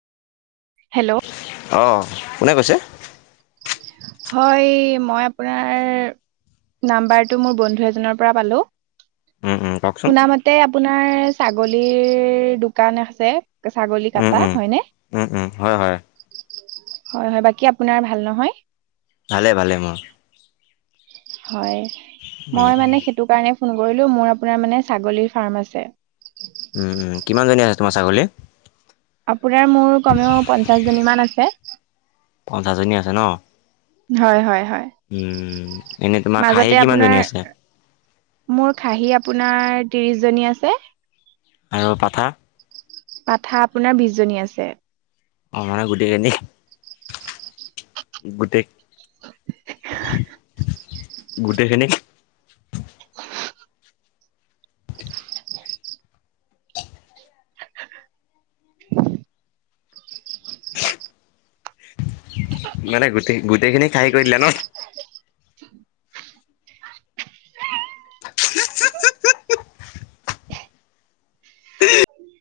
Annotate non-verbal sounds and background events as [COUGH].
Hello অ', কোনে কৈছে? হয় মই আপোনাৰ নম্বৰ টো মই বন্ধো এজনৰ পৰা পালো, উম, উম, কওকচোন। শুনামতে আপোনাৰ ছাগলীৰ দোকান আছে ছাগলী কাটা হয়নে? উ হয় হয়। হয় হয় বাকী আপোনাৰ ভাল নহয়? ভালে ভালে ম হয় উম, মই মানে সেইটো কাৰণে ফোন কৰিলো মোৰ আপোনাৰ মানে ছাগলীৰ ফাৰ্ম আছে। উম উম কিমান জনী আছে তোমাৰ ছাগলী? আপোনাৰ মোৰ কমেও পঞ্চাশ জনী মান আছে। পঞ্চাছজনী ন [UNINTELLIGIBLE] হয় হয়। হয় উম এনেই তোমাৰ খাহি মাজতে কিমান আপোনাৰ জনী আছে? মোৰ খাহী আপোনাৰ ত্ৰিশ জনী আছে। আৰু পাঠা? পাঠা আপোনাৰ বিশ জনী আছে। অ মানে গোটেই কেজনি গোটেই [INAUDIBLE] গোটেই খিনিক মানে গোটেই গোটেইখিনি খাহী কৰি দিলে ন?